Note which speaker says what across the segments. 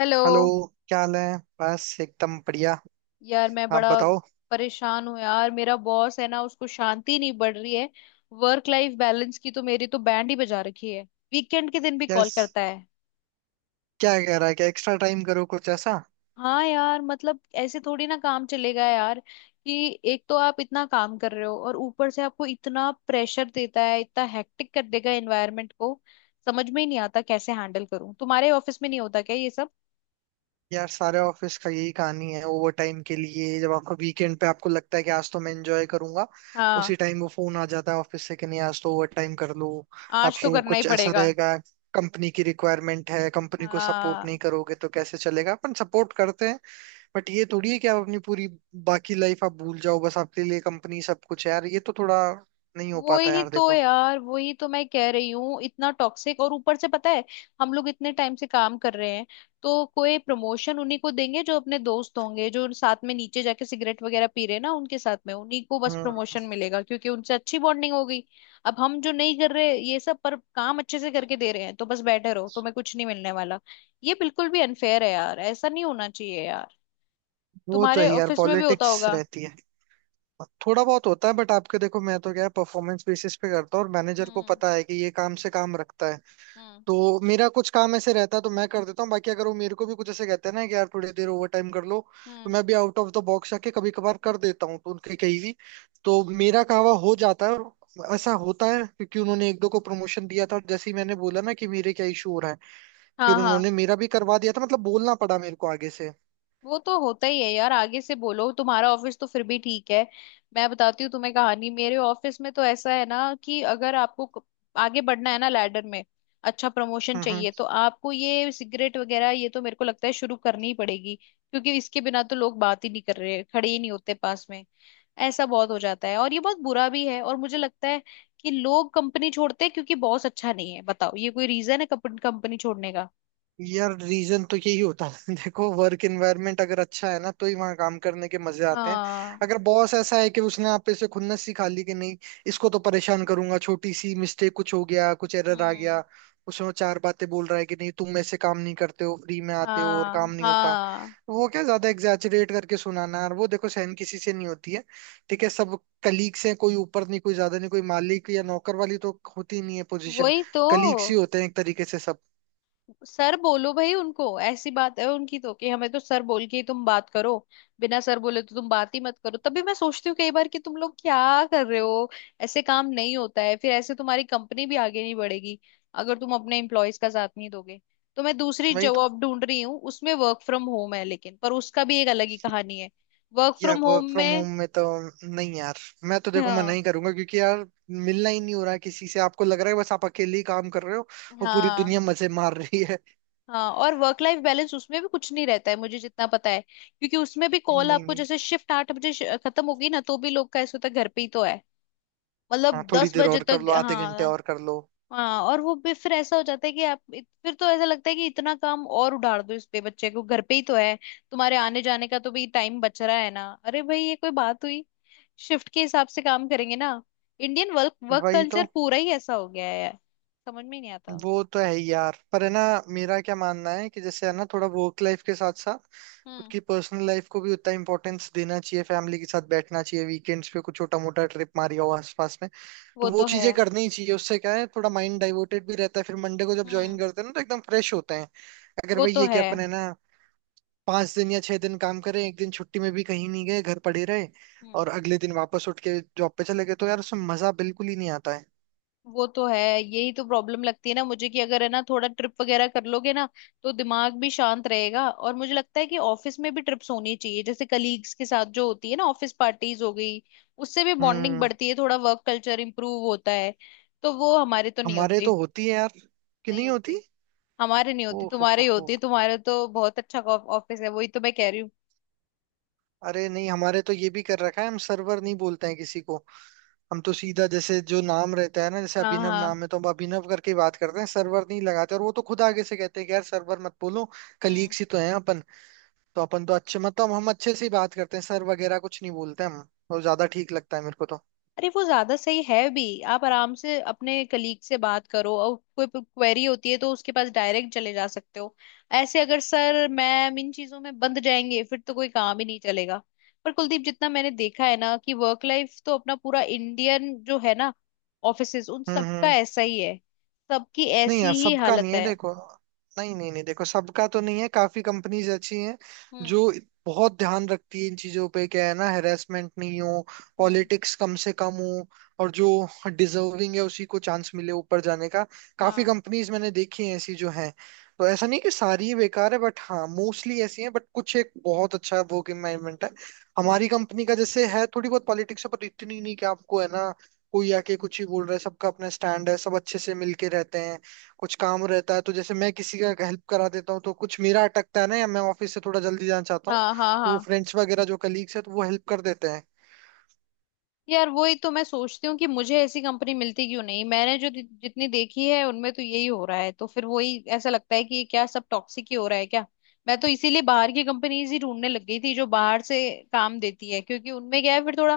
Speaker 1: Hello.
Speaker 2: Hello. क्या हाल है? बस एकदम बढ़िया।
Speaker 1: यार मैं
Speaker 2: आप
Speaker 1: बड़ा
Speaker 2: बताओ।
Speaker 1: परेशान हूँ यार, मेरा बॉस है ना, उसको शांति नहीं बढ़ रही है। वर्क लाइफ बैलेंस की तो मेरी तो बैंड ही बजा रखी है। वीकेंड के दिन भी कॉल
Speaker 2: यस।
Speaker 1: करता है।
Speaker 2: क्या कह रहा है, क्या एक्स्ट्रा टाइम करो कुछ ऐसा?
Speaker 1: हाँ यार, मतलब ऐसे थोड़ी ना काम चलेगा यार। कि एक तो आप इतना काम कर रहे हो और ऊपर से आपको इतना प्रेशर देता है, इतना हेक्टिक कर देगा एनवायरनमेंट को। समझ में ही नहीं आता कैसे हैंडल करूँ। तुम्हारे ऑफिस में नहीं होता क्या ये सब?
Speaker 2: यार सारे ऑफिस का यही कहानी है, ओवर टाइम के लिए। जब आपका वीकेंड पे आपको लगता है कि आज तो मैं एंजॉय करूंगा,
Speaker 1: हाँ,
Speaker 2: उसी टाइम वो फोन आ जाता है ऑफिस से कि नहीं, आज तो ओवर टाइम कर लो।
Speaker 1: आज तो
Speaker 2: आपको
Speaker 1: करना ही
Speaker 2: कुछ ऐसा
Speaker 1: पड़ेगा।
Speaker 2: रहेगा? कंपनी की रिक्वायरमेंट है, कंपनी को सपोर्ट नहीं
Speaker 1: हाँ,
Speaker 2: करोगे तो कैसे चलेगा, अपन सपोर्ट करते हैं। बट ये थोड़ी है कि आप अपनी पूरी बाकी लाइफ आप भूल जाओ, बस आपके लिए कंपनी सब कुछ है। यार ये तो थोड़ा नहीं हो
Speaker 1: वो
Speaker 2: पाता
Speaker 1: ही
Speaker 2: यार,
Speaker 1: तो
Speaker 2: देखो।
Speaker 1: यार, वही तो मैं कह रही हूँ, इतना टॉक्सिक, और ऊपर से पता है, हम लोग इतने टाइम से काम कर रहे हैं तो कोई प्रमोशन उन्हीं को देंगे जो अपने दोस्त होंगे, जो साथ में नीचे जाके सिगरेट वगैरह पी रहे हैं ना, उनके साथ में उन्हीं को बस
Speaker 2: हम्म।
Speaker 1: प्रमोशन मिलेगा क्योंकि उनसे अच्छी बॉन्डिंग हो गई। अब हम जो नहीं कर रहे ये सब, पर काम अच्छे से करके दे रहे हैं, तो बस बैठे रहो, तुम्हें कुछ नहीं मिलने वाला। ये बिल्कुल भी अनफेयर है यार, ऐसा नहीं होना चाहिए यार।
Speaker 2: वो तो है
Speaker 1: तुम्हारे
Speaker 2: यार,
Speaker 1: ऑफिस में भी होता
Speaker 2: पॉलिटिक्स
Speaker 1: होगा।
Speaker 2: रहती है। थोड़ा बहुत होता है बट आपके देखो, मैं तो क्या है, परफॉर्मेंस बेसिस पे करता हूँ और मैनेजर को
Speaker 1: हम्म।
Speaker 2: पता है कि ये काम से काम रखता है।
Speaker 1: हम्म।
Speaker 2: तो मेरा कुछ काम ऐसे रहता है तो मैं कर देता हूँ, बाकी अगर वो मेरे को भी कुछ ऐसे कहते हैं ना कि यार थोड़ी देर ओवर टाइम कर लो, तो
Speaker 1: हम्म।
Speaker 2: मैं भी आउट ऑफ द बॉक्स आके कभी कभार कर देता हूँ तो उनके कहीं भी तो मेरा कहवा हो जाता है। और ऐसा होता है क्योंकि उन्होंने एक दो को प्रमोशन दिया था और जैसे ही मैंने बोला ना कि मेरे क्या इशू हो रहा है,
Speaker 1: हाँ
Speaker 2: फिर
Speaker 1: हाँ।
Speaker 2: उन्होंने मेरा भी करवा दिया था। मतलब बोलना पड़ा मेरे को आगे से।
Speaker 1: वो तो होता ही है यार, आगे से बोलो। तुम्हारा ऑफिस तो फिर भी ठीक है। मैं बताती हूँ तुम्हें कहानी, मेरे ऑफिस में तो ऐसा है ना कि अगर आपको आगे बढ़ना है ना लैडर में, अच्छा प्रमोशन
Speaker 2: हम्म।
Speaker 1: चाहिए,
Speaker 2: हम्म।
Speaker 1: तो आपको ये सिगरेट वगैरह ये तो मेरे को लगता है शुरू करनी ही पड़ेगी क्योंकि इसके बिना तो लोग बात ही नहीं कर रहे, खड़े ही नहीं होते पास में। ऐसा बहुत हो जाता है, और ये बहुत बुरा भी है, और मुझे लगता है कि लोग कंपनी छोड़ते हैं क्योंकि बॉस अच्छा नहीं है। बताओ, ये कोई रीजन है कंपनी छोड़ने का?
Speaker 2: यार रीजन तो यही होता है। देखो, वर्क एनवायरनमेंट अगर अच्छा है ना, तो ही वहां काम करने के मजे आते हैं।
Speaker 1: हाँ।
Speaker 2: अगर बॉस ऐसा है कि उसने आप पे से खुन्नस सिखा ली कि नहीं, इसको तो परेशान करूंगा, छोटी सी मिस्टेक कुछ हो गया, कुछ एरर आ
Speaker 1: हम्म।
Speaker 2: गया, उसमें वो चार बातें बोल रहा है कि नहीं तुम ऐसे काम नहीं करते हो, फ्री में आते हो और काम
Speaker 1: हाँ
Speaker 2: नहीं होता।
Speaker 1: हाँ।
Speaker 2: वो क्या ज्यादा एग्जैचुरेट करके सुनाना, और वो देखो सहन किसी से नहीं होती है। ठीक है, सब कलीग्स हैं, कोई ऊपर नहीं, कोई ज्यादा नहीं, कोई मालिक या नौकर वाली तो होती नहीं है पोजीशन।
Speaker 1: वही तो।
Speaker 2: कलीग्स ही होते हैं एक तरीके से सब।
Speaker 1: सर बोलो भाई, उनको ऐसी बात है उनकी तो, कि हमें तो सर बोल के ही तुम बात करो, बिना सर बोले तो तुम बात ही मत करो। तभी मैं सोचती हूँ कई बार कि तुम लोग क्या कर रहे हो। ऐसे काम नहीं होता है, फिर ऐसे तुम्हारी कंपनी भी आगे नहीं बढ़ेगी अगर तुम अपने एम्प्लॉयज का साथ नहीं दोगे। तो मैं दूसरी
Speaker 2: वही तो।
Speaker 1: जॉब ढूंढ रही हूँ, उसमें वर्क फ्रॉम होम है लेकिन पर उसका भी एक अलग ही कहानी है। वर्क
Speaker 2: या
Speaker 1: फ्रॉम होम
Speaker 2: वर्क फ्रॉम
Speaker 1: में
Speaker 2: होम में तो नहीं यार, मैं तो देखो मना
Speaker 1: हाँ।
Speaker 2: ही करूंगा क्योंकि यार मिलना ही नहीं हो रहा है किसी से, आपको लग रहा है बस आप अकेले ही काम कर रहे हो और पूरी
Speaker 1: हाँ
Speaker 2: दुनिया मजे मार रही है।
Speaker 1: हाँ। और वर्क लाइफ बैलेंस उसमें भी कुछ नहीं रहता है मुझे जितना पता है, क्योंकि उसमें भी कॉल
Speaker 2: नहीं
Speaker 1: आपको,
Speaker 2: नहीं।
Speaker 1: जैसे शिफ्ट आठ बजे खत्म होगी ना, तो भी लोग का ऐसा होता है घर पे ही तो है। मतलब
Speaker 2: हाँ, थोड़ी
Speaker 1: दस
Speaker 2: देर
Speaker 1: बजे
Speaker 2: और कर
Speaker 1: तक।
Speaker 2: लो, आधे घंटे
Speaker 1: हाँ।
Speaker 2: और कर लो।
Speaker 1: हाँ, और वो भी फिर ऐसा हो जाता है कि आप फिर तो ऐसा लगता है कि इतना काम और उधार दो इस पे, बच्चे को घर पे ही तो है, तुम्हारे आने जाने का तो भी टाइम बच रहा है ना। अरे भाई, ये कोई बात हुई? शिफ्ट के हिसाब से काम करेंगे ना। इंडियन वर्क वर्क
Speaker 2: वही तो।
Speaker 1: कल्चर पूरा ही ऐसा हो गया है यार। समझ में ही नहीं आता।
Speaker 2: वो तो है ही यार, पर है ना, मेरा क्या मानना है कि जैसे है ना, थोड़ा वर्क लाइफ के साथ साथ खुद
Speaker 1: हम्म।
Speaker 2: की पर्सनल लाइफ को भी उतना इम्पोर्टेंस देना चाहिए। फैमिली के साथ बैठना चाहिए, वीकेंड्स पे कुछ छोटा मोटा ट्रिप मारिया हो आसपास में। तो
Speaker 1: वो
Speaker 2: वो
Speaker 1: तो है।
Speaker 2: चीजें करनी ही चाहिए, उससे क्या है थोड़ा माइंड डाइवर्टेड भी रहता है, फिर मंडे को जब ज्वाइन
Speaker 1: हम्म।
Speaker 2: करते हैं ना तो एकदम फ्रेश होते हैं। अगर
Speaker 1: वो
Speaker 2: भाई
Speaker 1: तो
Speaker 2: ये
Speaker 1: है।
Speaker 2: क्या अपन है ना, 5 दिन या 6 दिन काम करें, एक दिन छुट्टी में भी कहीं नहीं गए, घर पड़े रहे,
Speaker 1: हम्म।
Speaker 2: और अगले दिन वापस उठ के जॉब पे चले गए, तो यार उसमें मजा बिल्कुल ही नहीं आता है।
Speaker 1: वो तो है, यही तो प्रॉब्लम लगती है ना मुझे, कि अगर है ना थोड़ा ट्रिप वगैरह कर लोगे ना तो दिमाग भी शांत रहेगा। और मुझे लगता है कि ऑफिस में भी ट्रिप्स होनी चाहिए, जैसे कलीग्स के साथ जो होती है ना, ऑफिस पार्टीज हो गई, उससे भी बॉन्डिंग
Speaker 2: हम्म।
Speaker 1: बढ़ती है, थोड़ा वर्क कल्चर इंप्रूव होता है। तो वो हमारे तो नहीं
Speaker 2: हमारे
Speaker 1: होती।
Speaker 2: तो होती है यार। कि
Speaker 1: नहीं
Speaker 2: नहीं
Speaker 1: होती।
Speaker 2: होती?
Speaker 1: हमारे नहीं
Speaker 2: ओ
Speaker 1: होती, तुम्हारे
Speaker 2: हो
Speaker 1: ही
Speaker 2: हो
Speaker 1: होती, तुम्हारे तो बहुत अच्छा ऑफिस है, वही तो मैं कह रही हूँ।
Speaker 2: अरे नहीं, हमारे तो ये भी कर रखा है, हम सर्वर नहीं बोलते हैं किसी को। हम तो सीधा जैसे जो नाम रहता है ना, जैसे
Speaker 1: हाँ
Speaker 2: अभिनव
Speaker 1: हाँ।
Speaker 2: नाम है तो हम अभिनव करके ही बात करते हैं, सर्वर नहीं लगाते। और वो तो खुद आगे से कहते हैं कि यार सर्वर मत बोलो,
Speaker 1: हम्म।
Speaker 2: कलीग्स ही तो हैं अपन। तो अपन तो अच्छे, मतलब हम अच्छे से ही बात करते हैं, सर वगैरह कुछ नहीं बोलते हम, और ज्यादा ठीक लगता है मेरे को तो।
Speaker 1: अरे वो ज्यादा सही है भी, आप आराम से अपने कलीग से बात करो, और कोई क्वेरी होती है तो उसके पास डायरेक्ट चले जा सकते हो। ऐसे अगर सर मैम इन चीजों में बंद जाएंगे फिर तो कोई काम ही नहीं चलेगा। पर कुलदीप, जितना मैंने देखा है ना, कि वर्क लाइफ तो अपना पूरा इंडियन जो है ना ऑफिसेज, उन
Speaker 2: हम्म।
Speaker 1: सबका
Speaker 2: हम्म।
Speaker 1: ऐसा ही है। सबकी
Speaker 2: नहीं
Speaker 1: ऐसी
Speaker 2: यार,
Speaker 1: ही
Speaker 2: सबका
Speaker 1: हालत
Speaker 2: नहीं है,
Speaker 1: है।
Speaker 2: देखो। नहीं नहीं नहीं, देखो सबका तो नहीं है, काफी कंपनीज अच्छी हैं
Speaker 1: हम्म।
Speaker 2: जो बहुत ध्यान रखती है इन चीजों पे। क्या है ना, हेरासमेंट नहीं हो,
Speaker 1: हम्म।
Speaker 2: पॉलिटिक्स कम से कम हो, और जो डिजर्विंग है उसी को चांस मिले ऊपर जाने का। काफी
Speaker 1: हाँ।
Speaker 2: कंपनीज मैंने देखी हैं ऐसी जो हैं, तो ऐसा नहीं कि सारी ही बेकार है। बट हाँ, मोस्टली ऐसी हैं बट कुछ एक बहुत अच्छा वर्क एनवायरमेंट है। हमारी
Speaker 1: हम्म।
Speaker 2: कंपनी का जैसे है, थोड़ी बहुत पॉलिटिक्स है, पर इतनी नहीं कि आपको है ना कोई आके कुछ ही बोल रहा है। सबका अपना स्टैंड है, सब अच्छे से मिलके रहते हैं। कुछ काम रहता है तो जैसे मैं किसी का हेल्प करा देता हूँ, तो कुछ मेरा अटकता है ना, या मैं ऑफिस से थोड़ा जल्दी जाना चाहता हूँ,
Speaker 1: हाँ हाँ
Speaker 2: तो वो
Speaker 1: हाँ।
Speaker 2: फ्रेंड्स वगैरह जो कलीग्स है तो वो हेल्प कर देते हैं।
Speaker 1: यार वही तो मैं सोचती हूँ कि मुझे ऐसी कंपनी मिलती क्यों नहीं, मैंने जो जितनी देखी है उनमें तो यही हो रहा है, तो फिर वही ऐसा लगता है कि ये क्या सब टॉक्सिक ही हो रहा है क्या। मैं तो इसीलिए बाहर की कंपनीज ही ढूंढने लग गई थी, जो बाहर से काम देती है, क्योंकि उनमें क्या है फिर थोड़ा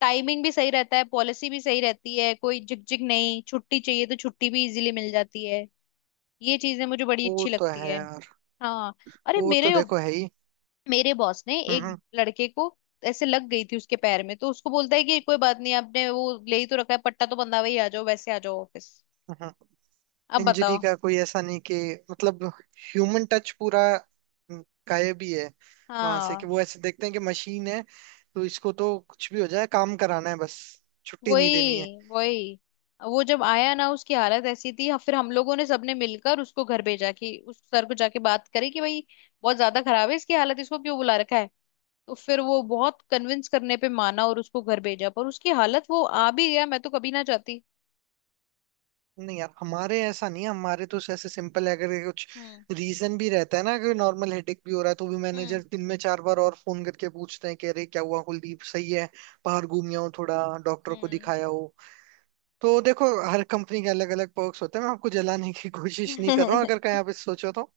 Speaker 1: टाइमिंग भी सही रहता है, पॉलिसी भी सही रहती है, कोई झिकझिक नहीं, छुट्टी चाहिए तो छुट्टी भी इजीली मिल जाती है। ये चीजें मुझे बड़ी
Speaker 2: वो
Speaker 1: अच्छी
Speaker 2: तो
Speaker 1: लगती
Speaker 2: है
Speaker 1: है।
Speaker 2: यार।
Speaker 1: हाँ। अरे
Speaker 2: वो तो
Speaker 1: मेरे
Speaker 2: देखो है ही।
Speaker 1: मेरे बॉस ने एक
Speaker 2: हम्म।
Speaker 1: लड़के को, ऐसे लग गई थी उसके पैर में, तो उसको बोलता है कि कोई बात नहीं, आपने वो ले ही तो रखा है पट्टा, तो बंधा वही आ जाओ, वैसे आ जाओ ऑफिस।
Speaker 2: हम्म।
Speaker 1: अब
Speaker 2: इंजरी
Speaker 1: बताओ।
Speaker 2: का कोई ऐसा नहीं कि, मतलब, ह्यूमन टच पूरा हम्म, गायब ही है वहां से। कि
Speaker 1: हाँ।
Speaker 2: वो ऐसे देखते हैं कि मशीन है, तो इसको तो कुछ भी हो जाए काम कराना है बस, छुट्टी नहीं देनी है।
Speaker 1: वही वही। वो जब आया ना, उसकी हालत ऐसी थी, फिर हम लोगों ने सबने मिलकर उसको घर भेजा कि उस सर को जाके बात करें कि भाई बहुत ज्यादा खराब है इसकी हालत, इसको क्यों बुला रखा है। तो फिर वो बहुत कन्विंस करने पे माना और उसको घर भेजा, पर उसकी हालत, वो आ भी गया, मैं तो कभी ना जाती।
Speaker 2: नहीं यार, हमारे ऐसा नहीं है, हमारे तो ऐसे सिंपल है। अगर ये कुछ
Speaker 1: हम्म।
Speaker 2: रीजन भी रहता है ना कि नॉर्मल हेडेक भी हो रहा है, तो भी
Speaker 1: हम्म।
Speaker 2: मैनेजर दिन में 4 बार और फोन करके पूछते हैं कि अरे क्या हुआ कुलदीप, सही है? बाहर घूम आओ थोड़ा, डॉक्टर को दिखाया हो। तो देखो हर कंपनी के अलग अलग पर्क्स होते हैं। मैं आपको जलाने की कोशिश नहीं कर रहा
Speaker 1: हम्म।
Speaker 2: हूँ, अगर कहीं आप इस सोचो तो।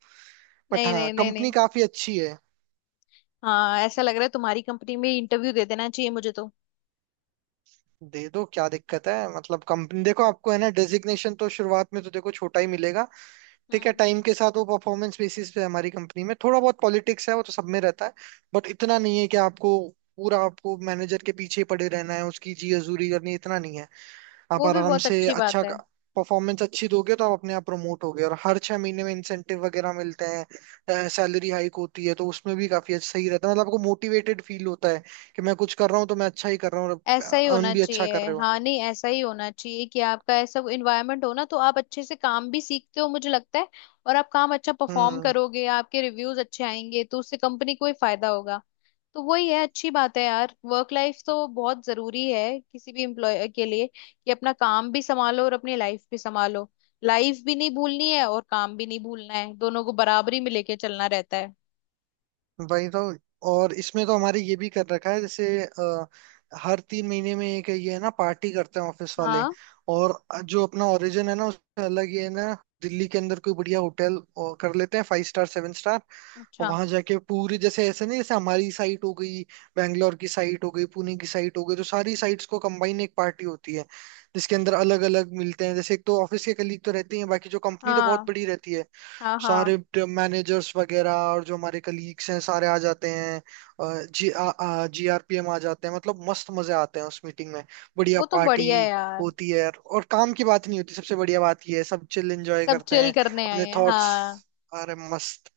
Speaker 2: बट
Speaker 1: नहीं
Speaker 2: हाँ,
Speaker 1: नहीं नहीं
Speaker 2: कंपनी
Speaker 1: नहीं।
Speaker 2: काफी अच्छी है।
Speaker 1: हाँ, ऐसा लग रहा है तुम्हारी कंपनी में इंटरव्यू दे देना चाहिए मुझे तो।
Speaker 2: दे दो, क्या दिक्कत है। मतलब कंपनी देखो, आपको है ना डेजिग्नेशन तो शुरुआत में तो देखो छोटा ही मिलेगा। ठीक है,
Speaker 1: हम्म।
Speaker 2: टाइम के साथ वो परफॉर्मेंस बेसिस पे है। हमारी कंपनी में थोड़ा बहुत पॉलिटिक्स है, वो तो सब में रहता है, बट इतना नहीं है कि आपको पूरा आपको मैनेजर के पीछे ही पड़े रहना है, उसकी जी हजूरी करनी है, इतना नहीं है। आप
Speaker 1: वो भी
Speaker 2: आराम
Speaker 1: बहुत
Speaker 2: से
Speaker 1: अच्छी
Speaker 2: अच्छा
Speaker 1: बात है।
Speaker 2: परफॉर्मेंस अच्छी दोगे तो आप अपने आप प्रमोट होगे, और हर 6 महीने में इंसेंटिव वगैरह मिलते हैं, सैलरी हाइक होती है, तो उसमें भी काफी अच्छा सही रहता है। मतलब आपको मोटिवेटेड फील होता है कि मैं कुछ कर रहा हूँ तो मैं अच्छा ही कर रहा हूँ, और
Speaker 1: ऐसा ही होना
Speaker 2: अर्न भी अच्छा कर
Speaker 1: चाहिए
Speaker 2: रहे हो।
Speaker 1: हाँ, नहीं ऐसा ही होना चाहिए कि आपका ऐसा इन्वायरमेंट हो ना, तो आप अच्छे से काम भी सीखते हो, मुझे लगता है। और आप काम अच्छा परफॉर्म
Speaker 2: हम्म।
Speaker 1: करोगे, आपके रिव्यूज अच्छे आएंगे, तो उससे कंपनी को ही फायदा होगा। तो वही है, अच्छी बात है यार, वर्क लाइफ तो बहुत जरूरी है किसी भी एम्प्लॉय के लिए, कि अपना काम भी संभालो और अपनी लाइफ भी संभालो। लाइफ भी नहीं भूलनी है और काम भी नहीं भूलना है, दोनों को बराबरी में लेके चलना रहता है।
Speaker 2: वही तो। और इसमें तो हमारे ये भी कर रखा है, जैसे हर 3 महीने में एक ये है ना, पार्टी करते हैं ऑफिस वाले।
Speaker 1: हाँ।
Speaker 2: और जो अपना ओरिजिन है ना, उसमें अलग ये है ना, दिल्ली के अंदर कोई बढ़िया होटल और कर लेते हैं, फाइव स्टार सेवन स्टार।
Speaker 1: अच्छा।
Speaker 2: वहां जाके पूरी, जैसे ऐसे नहीं जैसे हमारी साइट हो गई, बैंगलोर की साइट हो गई, पुणे की साइट हो गई, तो सारी साइट्स को कंबाइन एक पार्टी होती है। जिसके अंदर अलग अलग मिलते हैं, जैसे एक तो ऑफिस के कलीग तो रहते ही हैं, बाकी जो कंपनी तो बहुत
Speaker 1: हाँ
Speaker 2: बड़ी रहती है,
Speaker 1: हाँ हाँ।
Speaker 2: सारे मैनेजर्स वगैरह और जो हमारे कलीग्स हैं सारे आ जाते हैं। GRPM आ जाते हैं, मतलब मस्त मजे आते हैं उस मीटिंग में। बढ़िया
Speaker 1: वो तो
Speaker 2: पार्टी
Speaker 1: बढ़िया है यार।
Speaker 2: होती है यार। और काम की बात नहीं होती, सबसे बढ़िया बात ये है, सब चिल एंजॉय
Speaker 1: सब
Speaker 2: करते
Speaker 1: चिल
Speaker 2: हैं
Speaker 1: करने आए
Speaker 2: अपने
Speaker 1: हैं
Speaker 2: थॉट्स।
Speaker 1: हाँ।
Speaker 2: अरे मस्त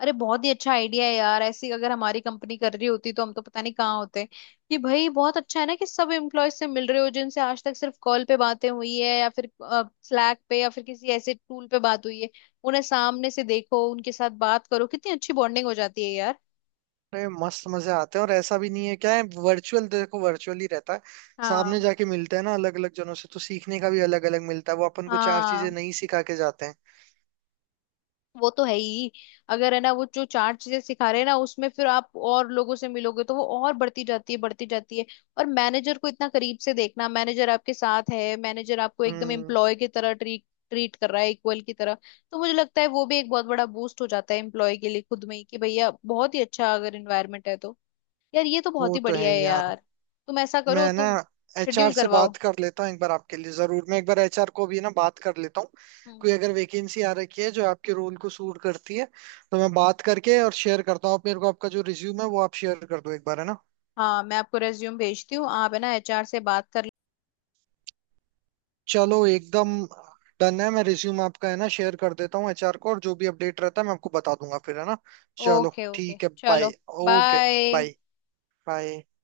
Speaker 1: अरे बहुत ही अच्छा आइडिया है यार, ऐसी अगर हमारी कंपनी कर रही होती तो हम तो पता नहीं कहाँ होते, कि भाई बहुत अच्छा है ना कि सब एम्प्लॉय से मिल रहे हो जिनसे आज तक सिर्फ कॉल पे बातें हुई है, या फिर स्लैक पे, या फिर किसी ऐसे टूल पे बात हुई है। उन्हें सामने से देखो, उनके साथ बात करो, कितनी अच्छी बॉन्डिंग हो जाती है यार।
Speaker 2: अरे मस्त मजे आते हैं। और ऐसा भी नहीं है, क्या है, वर्चुअल देखो वर्चुअल ही रहता है, सामने
Speaker 1: हाँ
Speaker 2: जाके मिलते हैं ना अलग अलग जनों से, तो सीखने का भी अलग अलग मिलता है, वो अपन को चार चीजें
Speaker 1: हाँ।
Speaker 2: नई सिखा के जाते हैं।
Speaker 1: वो तो है ही। अगर है ना वो जो चार चीजें सिखा रहे हैं ना, उसमें फिर आप और लोगों से मिलोगे तो वो और बढ़ती जाती है, बढ़ती जाती है। और मैनेजर को इतना करीब से देखना, मैनेजर आपके साथ है, मैनेजर आपको एकदम
Speaker 2: हम्म।
Speaker 1: एम्प्लॉय की तरह ट्रीट ट्रीट कर रहा है, इक्वल की तरह। तो मुझे लगता है वो भी एक बहुत बड़ा बूस्ट हो जाता है एम्प्लॉय के लिए खुद में ही, कि भैया बहुत ही अच्छा अगर इन्वायरमेंट है तो। यार ये तो बहुत
Speaker 2: वो
Speaker 1: ही
Speaker 2: तो है
Speaker 1: बढ़िया है
Speaker 2: ही यार।
Speaker 1: यार। तुम ऐसा करो
Speaker 2: मैं ना
Speaker 1: तुम। शेड्यूल
Speaker 2: एचआर से
Speaker 1: करवाओ।
Speaker 2: बात कर लेता हूँ एक बार आपके लिए। जरूर, मैं एक बार एचआर को भी ना बात कर लेता हूँ।
Speaker 1: हम्म।
Speaker 2: कोई अगर वैकेंसी आ रखी है जो आपके रोल को सूट करती है, तो मैं बात करके और शेयर करता हूँ। आप मेरे को आपका जो रिज्यूम है वो आप शेयर कर दो एक बार, है ना।
Speaker 1: हाँ, मैं आपको रेज्यूम भेजती हूँ, आप है ना एचआर से बात कर।
Speaker 2: चलो एकदम डन है, मैं रिज्यूम आपका है ना शेयर कर देता हूँ एचआर को, और जो भी अपडेट रहता है मैं आपको बता दूंगा फिर, है ना। चलो
Speaker 1: ओके ओके
Speaker 2: ठीक है,
Speaker 1: चलो।
Speaker 2: Bye. Okay.
Speaker 1: Bye.
Speaker 2: Bye. Bye.